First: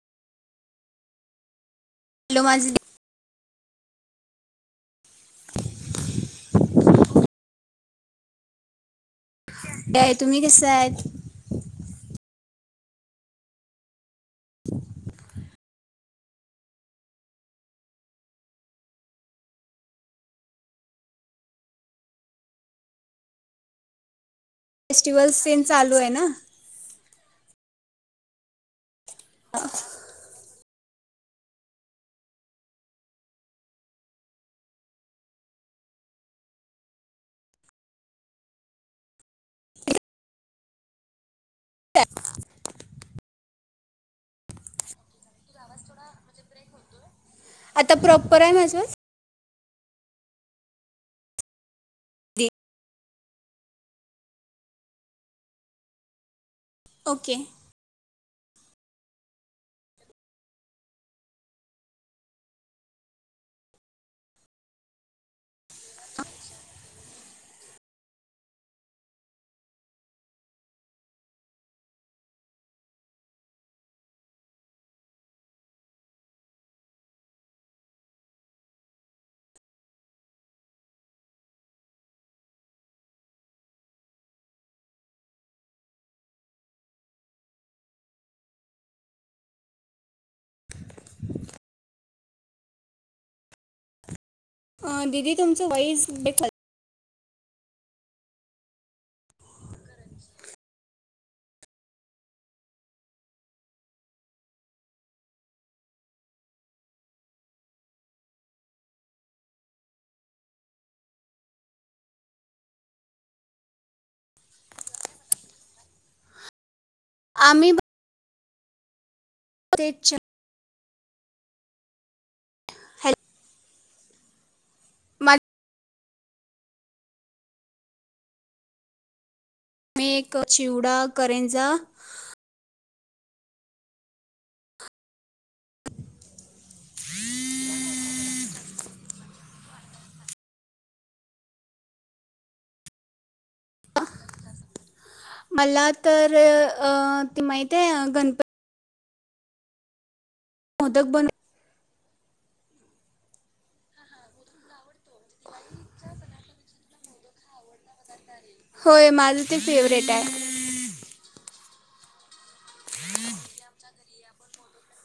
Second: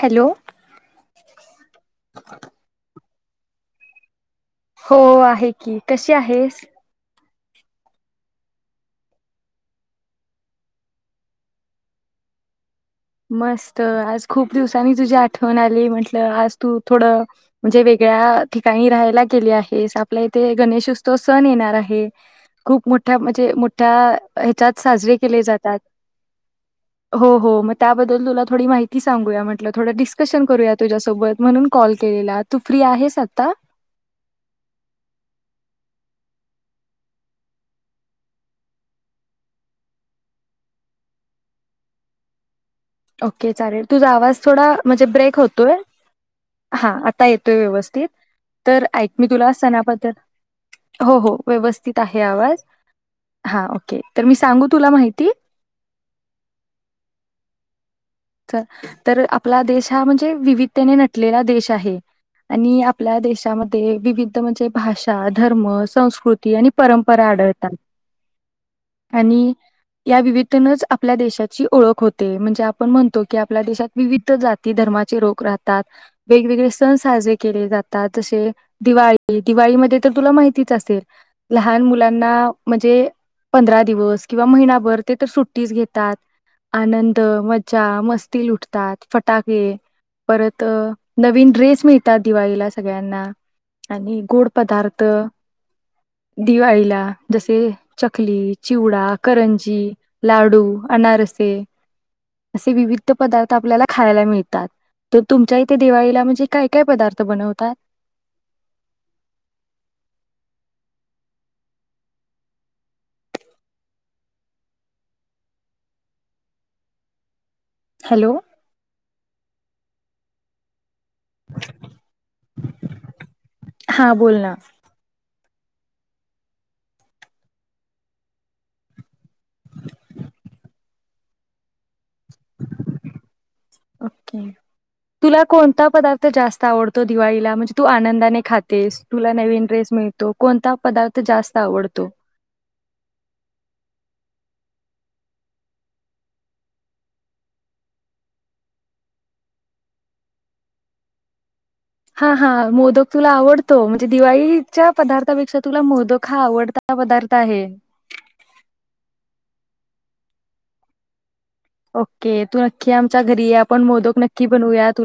Hello hello माझी हो आहे की कशी आहेस? काय तुम्ही कसायत? मस्त आज खूप दिवसांनी तुझी आठ वन आली म्हंटलं आज तू थोडं म्हणजे वेगळ्या ठिकाणी राहायला गेली आहेस. आपल्या इथे गणेशोत्सव सण येणार आहे खूप मोठ्या म्हणजे मोठ्या ह्याच्यात साजरे फेस्टिवल्स केले सेन जातात चालू आहे ना हो हो म त्याबद्ल तुला थोडी माहिती सांगूया म्हटलं थोड डीस्कशन करूयात. तुझ्यासोबत म्हणून कॉल केलेला. तू फ्री आहेस आता? त्या ओके चालेल तुझा आवाज थोडा म्हणजे ब्रेक होतोय हा आता येतोय आता व्यवस्थित प्रॉपर आहे माझं तर दीदी ऐक मी तुला सणाबद्दल हो हो व्यवथित आहे आवाज हा ओके तर मी सांगू तुला माहिती ओके तर आपला देश हा म्हणजे विविधतेने नटलेला देश आहे. आणि आपल्या देशामध्ये विविध म्हणजे भाषा, धर्म, संस्कृती आणि परंपरा आढळतात. आणि या विविधतेनच आपल्या देशाची ओळख होते. म्हणजे आपण म्हणतो की आपल्या देशात विविध जाती धर्माचे लोक राहतात. वेगवेगळे सण साजरे केले जातात. जसे दिवाळी दिवाळीमध्ये तर तुला माहितीच असेल लहान मुलांना म्हणजे पंधरा दिवस किंवा महिनाभर ते तर सुट्टीच घेतात आनंद म मजा मस्ती लुटतात फटाके परत नवीन ड्रेस मिळतात दिवाळीला सगळ्यांना आणि गोड पदार्थ अं, दीदी तुमचं वॉइस ब्रेक दिवाळीला जसे चकली, चिवडा, करंजी, लाडू, अनारसे असे विविध पदार्थ आपल्याला खायला मिळतात. तर तुमच्या इथे दिवाळीला म्हणजे काय काय पदार्थ बनवतात? आम्ही हॅलो तेच्या [inaudible] हॅल हा बोल ना मा मी एक चिवडा करेंजा ओके तुला कोणता पदार्थ जास्त आवडतो. दिवाळीला म्हणजे तू आनंदाने खातेस तुला नवीन ड्रेस मिळतो. कोणता पदार्थ जास्त आवडतो? मला तर अ ते माहित आहे गणपती मोदक बन हा हा मोदक तुला आवडतो म्हणजे दिवाळीच्या पदार्थापेक्षा तुला मोदक हा आवडता पदार्थ आहे. होय माझ ते फेवरेट आहे. ओके. तू नक्की आमच्या घरी आहे आपण मोदक नक्की की बनूयात.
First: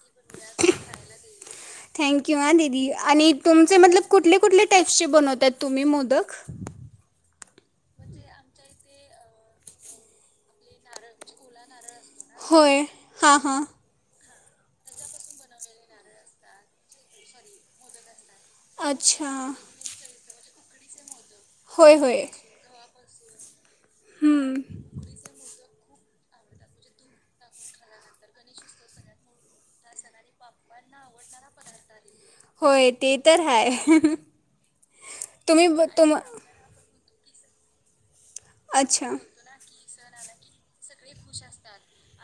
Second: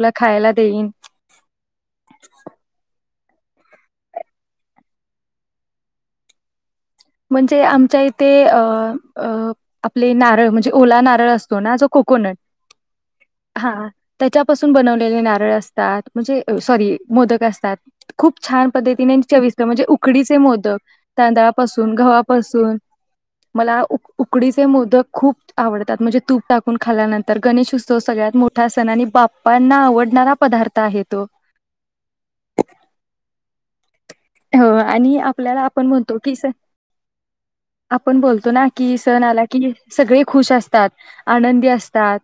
थँंक यू ह दिदी आणि तुमचे मतलब कुठले कुठले टाईप्स चे बनवतात तुम्ही मोदक? म्हणजे आमच्या इते अ.. अ.. आपले नारळ म्हणजे ओला नारळ असतो ना जो कोकोनट होय. हा. हा. त्याच्यापासून बनवलेले नारळ असतात. म्हणजे सॉरी मोदक असतात. खूप छान पद्धतीने अच्छा चविस्तं म्हणजे उकडीच ते मोदक तांदळापा ून होय होय घवापासून मला उक.. हम्म. उकडीचे मोदक खूप आवडत म्हणजे तूप टाकून खाल्यानंतर गणेश उत्सव सगळ्यात मोठा सण आणि बाप्पांना आवडणारा पदार्थ आहे तो. होय, ते तर हाय. हो आणि आपल्याला आपण म्हणतो की स पण बोलतो ना की अच्छा सण आला की सगळे खुशास तात, आनंदी असतात.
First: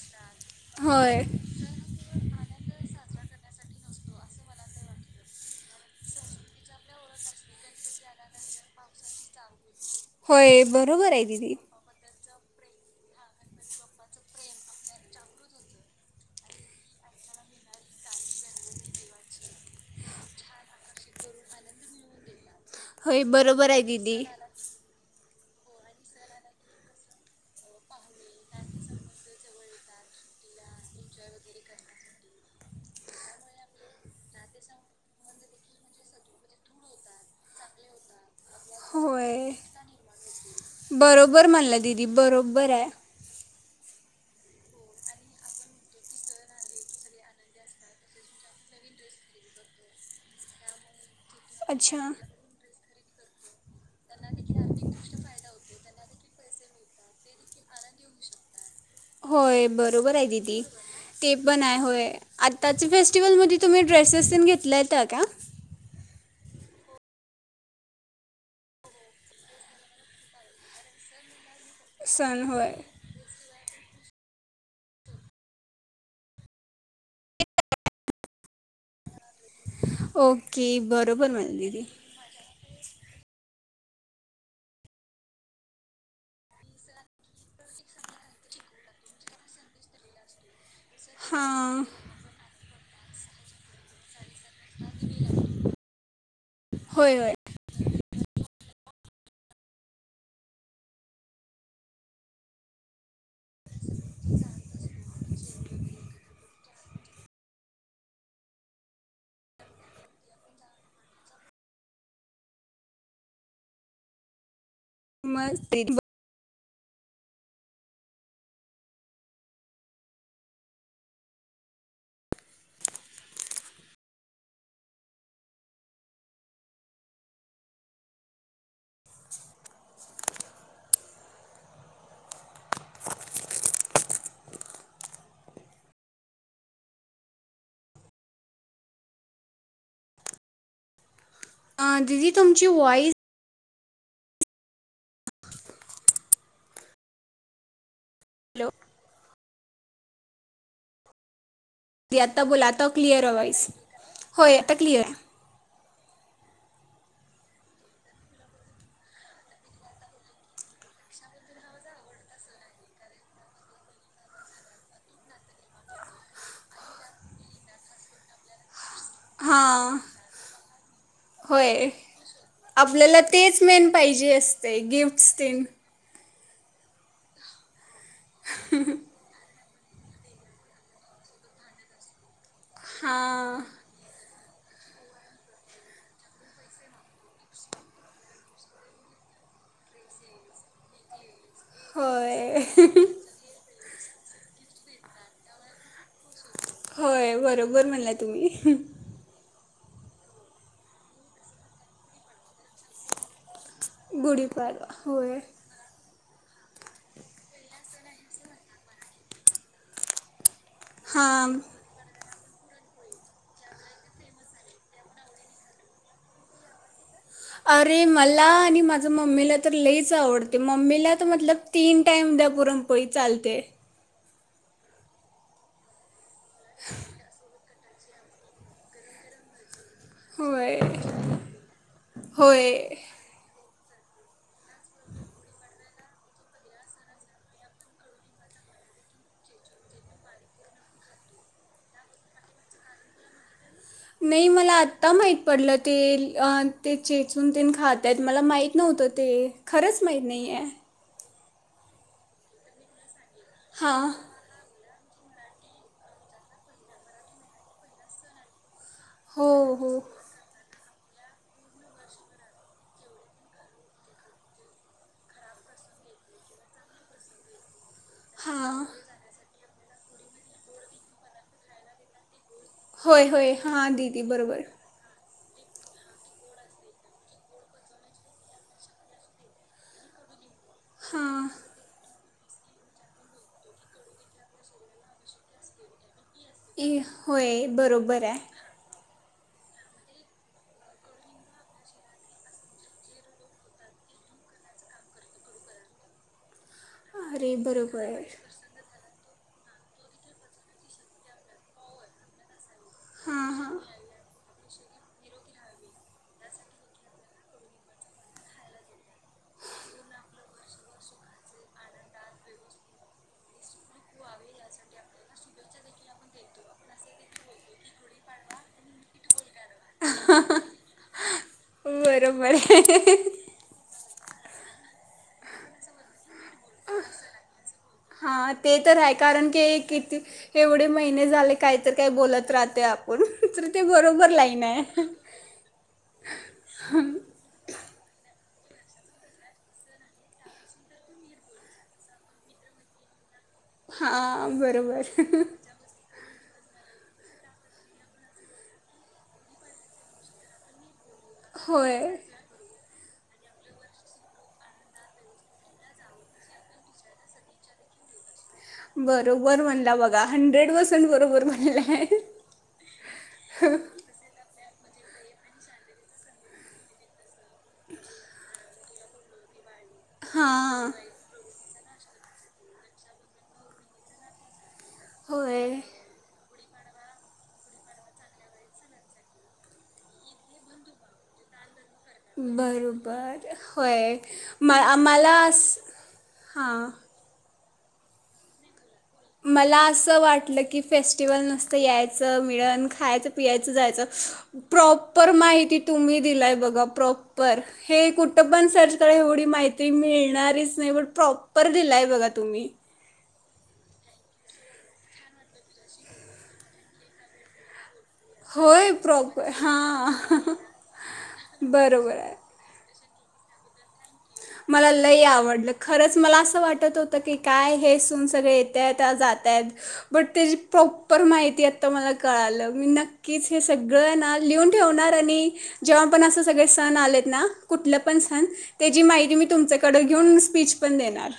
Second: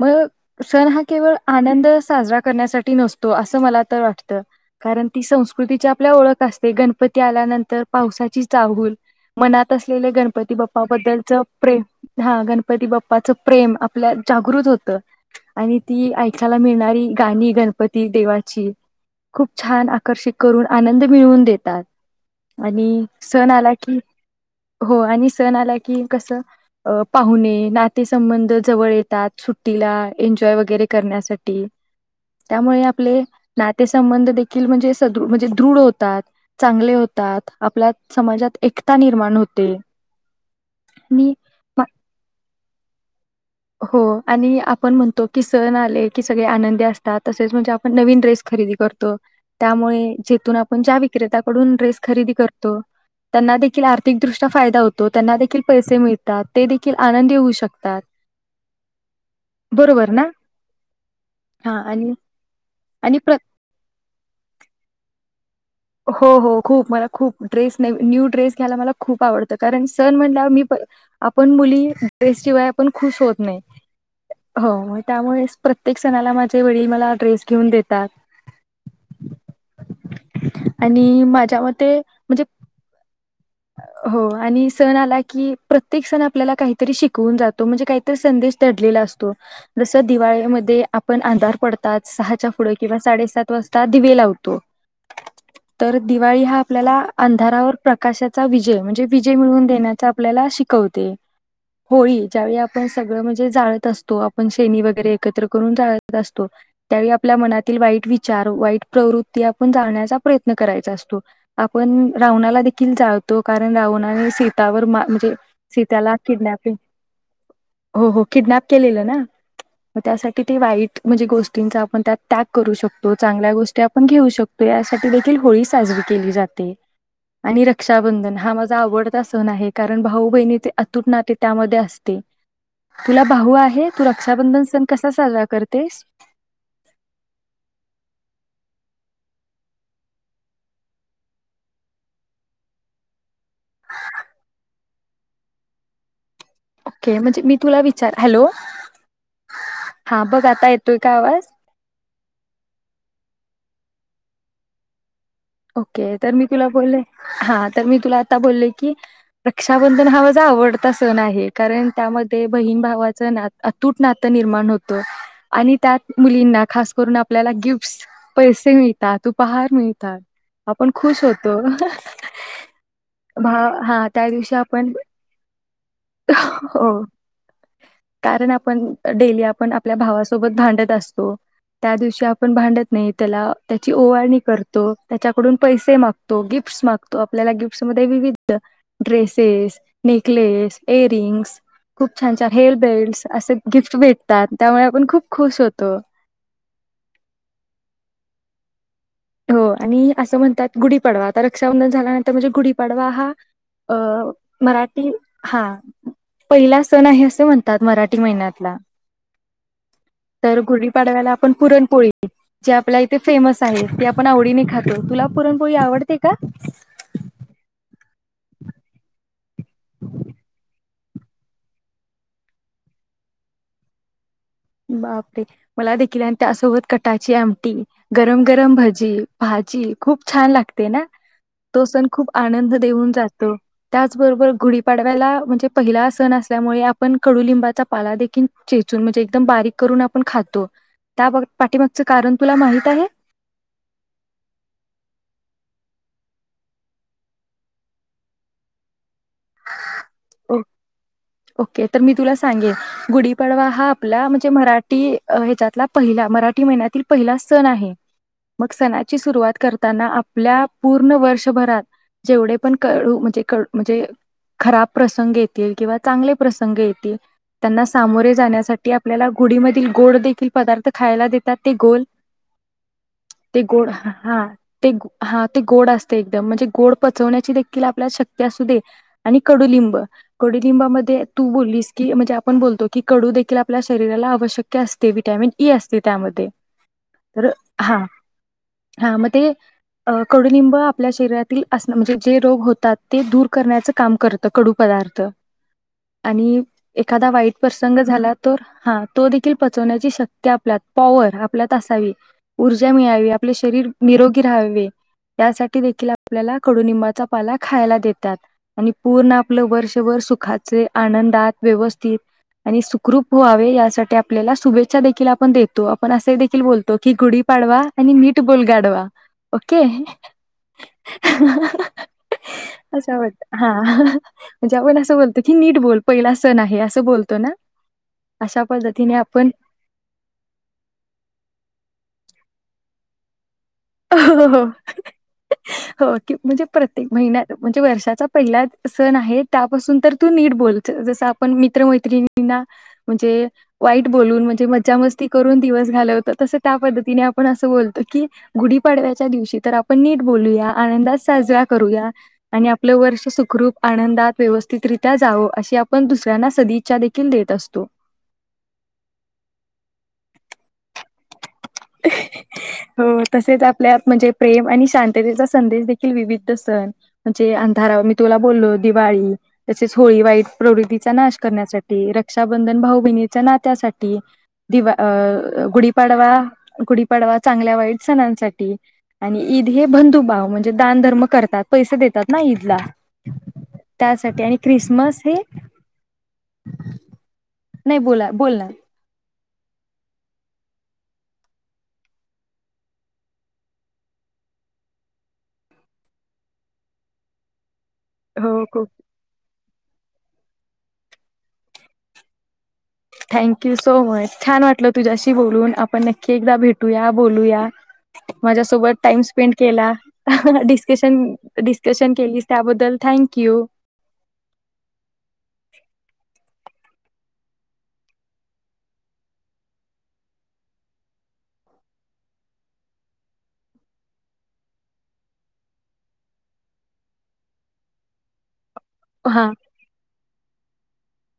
मग, सण हा होय केवळ आनंद साजरा करण्यासाठी नस तो, अस मला तर वाटत, कारण ती संस्कृतीच्या आपल्या ओळख सते, गणपती आल्यानंतर पावसाची चाहूल मनात तसगेल्या गणपती होय बाप्पा बरोबर आहे बद्दलचं दीदी प्रेम हा! गणपती बाप्पाचं प्रेम आपल्या जागृत होतं आणि ती ऐकायला मिळणारी गाणी गणपती देवाची खूप छान आकर्षित करून आनंद मिळून देतात. आणि होय सण बरोबर आला आहे की दीदी हो आणि सण आला की कसं पाहुणे, नातेसंबंध जवळ येतात, सुट्टीला एन्जॉय वगरे करण्यासाठी. त्यामुळे आपले नातेसंबंध देखील म्हणजे सदृ म्हणजे दृढ होत तात, चांगले होतात. आपल्या समाजात एकता होय. निर्माण होते आणि बरोबर म्हणल्या दिदी. बरोब्बराय. हो आणि आपण म्हणतो की सण आले की सगळे आनंदी असतात, तसेच म्हणजे आपण नवीन ड्रेस खरेदी करतो, त्यामुळे जेथून आपण ज्या व्य क्रेताकडून ड्रेस अच्छा खरेदी करतो. त्यांना दे. खिल आर्थिकदृष्ट्या फायदा होतो त्यांना देखील पैसे मिळत दा, ते देखील आनंदी होऊ शकतात. होय बरोबर आए दीदी, ते पण आहे हा होय. आणि आत्ताच्या आणि प्र फेस्टिवलमध्ये तुम्ही ड्रेसेस तून घेतलाय तागा हो हो खूप. मला खूप ड्रेस ने न्यू ड्रेस घ्यायला मला खूप आवडतं. कारण सण म्हटला मी आपण मुली सण ड्रेसशिवाय होय आपण खुश होत नाही. हो! म त्यामुळे प्रत्येक सणाला माझे वडील मला ड्रेस घेऊन देतात. ओके आणि बरोबर म्हणलं माझ्या दीदी मते म्हणजे, हो आणि सण आला की, प्रत्येक सण आपल्याला काहीतरी शिकवून जातो. म्हणजे काहीतरी संदेश दडलेला असतो जस दिवाळीमध्ये, आपण अंधार हां पडताच सहाच्या पुढे - - किंवा साडेसात वाजता दिवे लाव तो. तर दिवाळी हा आपल्याला होय होय अंधारावर प्रकाशात - - चा वि - - विजय म्हणजे विजय मिळून देण्याचा आपल्याला शिकवते. होळी, ज्यावेळी आपण सगळं म्हणजे जाळत असतो. आपण शेणी वगैरे एकत्र करून जय जाळत असतो. त्यावेळी आपल्या मनातील वाईट विचार, वाईट प्रवृत्ती, आपण जाळण्याचा प्रयत्न करायचा असतो. आपण रावणाला देखील जाळ - - तो कारण रावणाने सीतावर मा म्हणजे मग दीदी सिताला किडनॅप - - हो हो किडनॅप केलेलं ना? मी त्यासाठी वाईट म्हणजे गोष्टीचा आपण त्या त्याग करू शकतो, चांगल्या गोष्टी आपण घेऊ शकतो. यासाठी देखील होळी साजरी केली जाते आणि रक्षण- - रक्षाबंधन हा माझा आवडता सण आहे कारण भाऊ बहिणीचे अतुट नाते त्यामध्ये असते. तुला भाऊ आहे? तू रक्षाबंधन सण कसा साजरा करतेस? अं दिदी तुमची वॉइस ओके. म्हणजे मी तुला वि - - चार हॅलो. हा बघ आता येतोय का आवाज? आता बोला आता क्लिअरय व्हॉइस. होय आता क्लिअर हाय. ओके तर मी तुला बोलले, हा तर मी तुला आता बोलले की रक्षाबंधन हा माझा आवडता सण आहे. कारण त्यामध्ये बहिण भावाचं ना अतूट नातं निर्माण होतं आणि त्यात मुलींना खास करून आपल्याला गिफ्टस पैसे मिळ- - तात. उपहार हां मिळतात. खुश होतो होय. आपल्याला भा तेच मेन हा त्या पाहिजे दिवशी असतयं. आपण गिफ्टस तेन. हो. कारण आपण डेली आपण आ आपल्या भावासोबत भांडत असतो त्या दिवशी आप भांडत नाही त्याला हां त्याची ओवाळणी करतो. त्याकडून पैसे मागतो. गिफ्टस मागतो. आपल्याला गिफ्टसमध्ये विविध ड्रेसेस, नेकलेस, एयररिंग्स खूप छान छान होय हेअर बेल्ट असे गिफ्ट भेटतात. त्यामुळे आपण खूप खुश होतो. होय, बरोबर म्हणल्या तुम्ही. हो, आणि असं म्हणतात गुढीपाडवा, आता रक्षाबंधन झाल्यानंतर म्हणजे गुढीपाडवा हा अं गुढीपाडवा मराठी होय हा. पहिला सण आहे असे म्हणतात मराठी महिन्यातला. तर गुडी पाडव्याला आपण हां पुरण पोळी जे आपल्या इथे फेमस आहे. ते पण आवडीने खातो. तुला पुरणपोळी आवडते का? अरे मला आणि माझं मम्मीला तर लईच आवडते. मम्मीला मतल तीन टाईम द्या पुरणपोळी चालते. बापरे मला देखील त्यासोबत कटाची आमटी. गरम गरम भजी, भाजी खूप छान होय लागते ना. तो सण खूप आनंद होय देऊन जातो. त्याचबरोबर गुढीपाडव्याला म्हणजे पहिला सण असल्यामुळे आपण कडुलिंबाचा पाला देखील चेचून म्हणजे एकम बारीक करून आपण खातो. त्या पाठीमागच कारण तुला माहित आहे? नाही मला आता माहीत पडलं ते ते चेचून ते खातत मला माहित नव्हतं ते खरंच माहीत नाही ओ- आहे. ओके तर मी तुला सांगेन गुढी पाडवा हा हां आपला म्हणजे मराठी ह्याच्यातला पहिला मराठी महिन्यातील पहिला सण आहे. मग सणा ची सुरुवात हो हो करताना आपल्या पूर्ण वर्षभरात जेवढे पण कडु म्हणजे म्हणजे खराब प्रसंग येतील, किंवा चांगले प्रसंग येतील त्यांना सामोरे हां जाण्यासाठी आपल्याला गुढीमधील गोड देखील पदार्थ खायला देतात. ते गोल होय होय ते हा गोड दिदी बरोबर. ते हा ते गोड असते एकदम म्हणजे गोड पचवण्याची देखील आपल्याला शक्ती असू दे, आणि कडुलिंब कडु लींबामध्ये तू हां बोललीस की म्हणजे आपण बोलतो की कडू देखील आपल्या शरीराला आवशक असते, वि्हटॅमिन ई असते त्यामध्ये ए तर होय हा बरोबर आहे हा मग ते कडुलिंब आपल्या शरीरातील असण म्हणजे जे रोग होतात, ते दूर करण्याचं काम करत. कडू पदार्थ आणि एखादा वाईट अरे प्रसंग बरोबर झाला तर हा तो देखील पचवण्याची शक्ती आपल्या पॉवर आपल्यात असावी. ऊर्जा मिळावी, हां आपले हां शरीर निरोगी राहावे. त्यासाठी दे आपल्याला कडुनिंबाचा पाला खायला देतात. आणि पूर्ण आपलं वर्षभर दुखाचे, आनंदात व्यवस्थित आणि सुखरूप व्हावे यासाठी आपल्याला शुभेच्छा देखील आपण देतो, आपण असे देखील बोलतो की गुढी पाडवा आणि नीट बोलगाडवा. ओके बरोबर आहे असं वाटत हा जऊ ना सगोल [inaudible] निट बोल पहिला ना, हा अशा ते तर आहे, पद्धतीने आपण कारण की किती एवढे महिने झाले काहीत काय बोलत राह आपण [inaudible] बरोबर हो, लाईन हो, आहे हो, की म्हणजे प्रत्येक महिन्यात म्हणजे वर्षाचा- पहिला सण आहे त्यापासून तर तू नीट बोल, जस आपण मित्रमैत्रिणींना म्हणजे- वाईट बोलून हां म्हणजे मज्जा बरोबर मस्ती करून दिवस घालवतात तसं त्या पद्धतीने आपण असं बोलतो की गुढीपाडव्याच्या दिवशी तर आपण नीट बोलूया आनंदा साजरा करूया होय आणि आप आपलं वर्ष सुखरूप आनंदात व्यवस्थितरित्या जावं, अशी आपण दुसऱ्यांना सदिच्छा देखील देत असतो. बरोबर म्हणला, बघा हंड्रेड पर्सेंट बरोबर म्हण हो तसेच, आपल्यात म्हणजे प्रेम आणि शांततेचा संदेश देखील विविध सण म्हणजे अंधारावर मी तुला बोल्लो दिवाळी तसेच होळी वाईट हां प्रवृतीचा नाश करण्यासा ते रक्षाबंधन भाऊ बहिणीच्या नात्यासाठी. दिवा अ अ होय गुडीपाडवा गुढीपाडवा चांगल्या वाईट सणांसाठी आणि ईद हे बंधुभव म्हणजे दानधर्म करतात. पैसे देतात ना ईदला बरोबर. होय त्यासाठी आणि म ख्रिसमस हे आम्हाला अस, हां. नाही बोला, बोल ना मला असं वाटलं की, फेस्टिवल नुसतं, यायचं मिळणं, खायचं, प्यायचं, जायचं, प्रॉपर माहिती तुम्ही दिलाय बघा प्रॉपर. हे हो कुठपण खूप सर्च करा एवढी माहि ती मिळणारच नाई पण प्रॉपर दिलाय बघा तुम्ही. Thank you so much. छान वाटलं, तुझ्याशी बोलून आपण नक्की एकदा भेटूया बोलूया. होय माझ्यासोबत टाइम प्रॉपर स्पेंड केला हां डिस्कशन, डिस्कशन बरोबर आहे केलीस त्याबद्दल थँक यू. मला लय आवडलं खरच मला असं वाट टत होत की, काय हे सन सगळे येत्यात जात्यात बट त्याची प्रॉपर माहिती आता मला कळालं, मी नक्कीच हे सगळं ना लिहून ठेवणार आणि जेव्हा पण अस सगळे सण आलेत ना कुठलं पण सण त्याची मा मी हां तुमच्याकडे घेऊन स्पीच पण देणार.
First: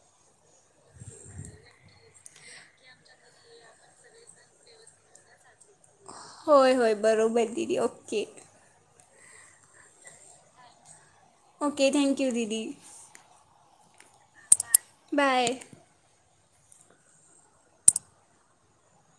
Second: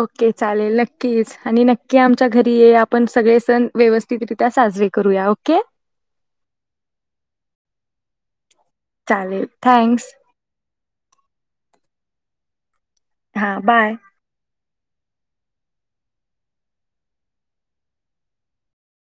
ओके चालेल, नक्कीच आणि नक्की आमच्या घरी ये, आपण सगळे सण व्यवस्थितरित्या साजरे करूया ओके. होय, होय, बरोबर दिदी ओके. चालेल, थँंक्स. ओके, थँक्यू दिदी. हा बाय. बाय.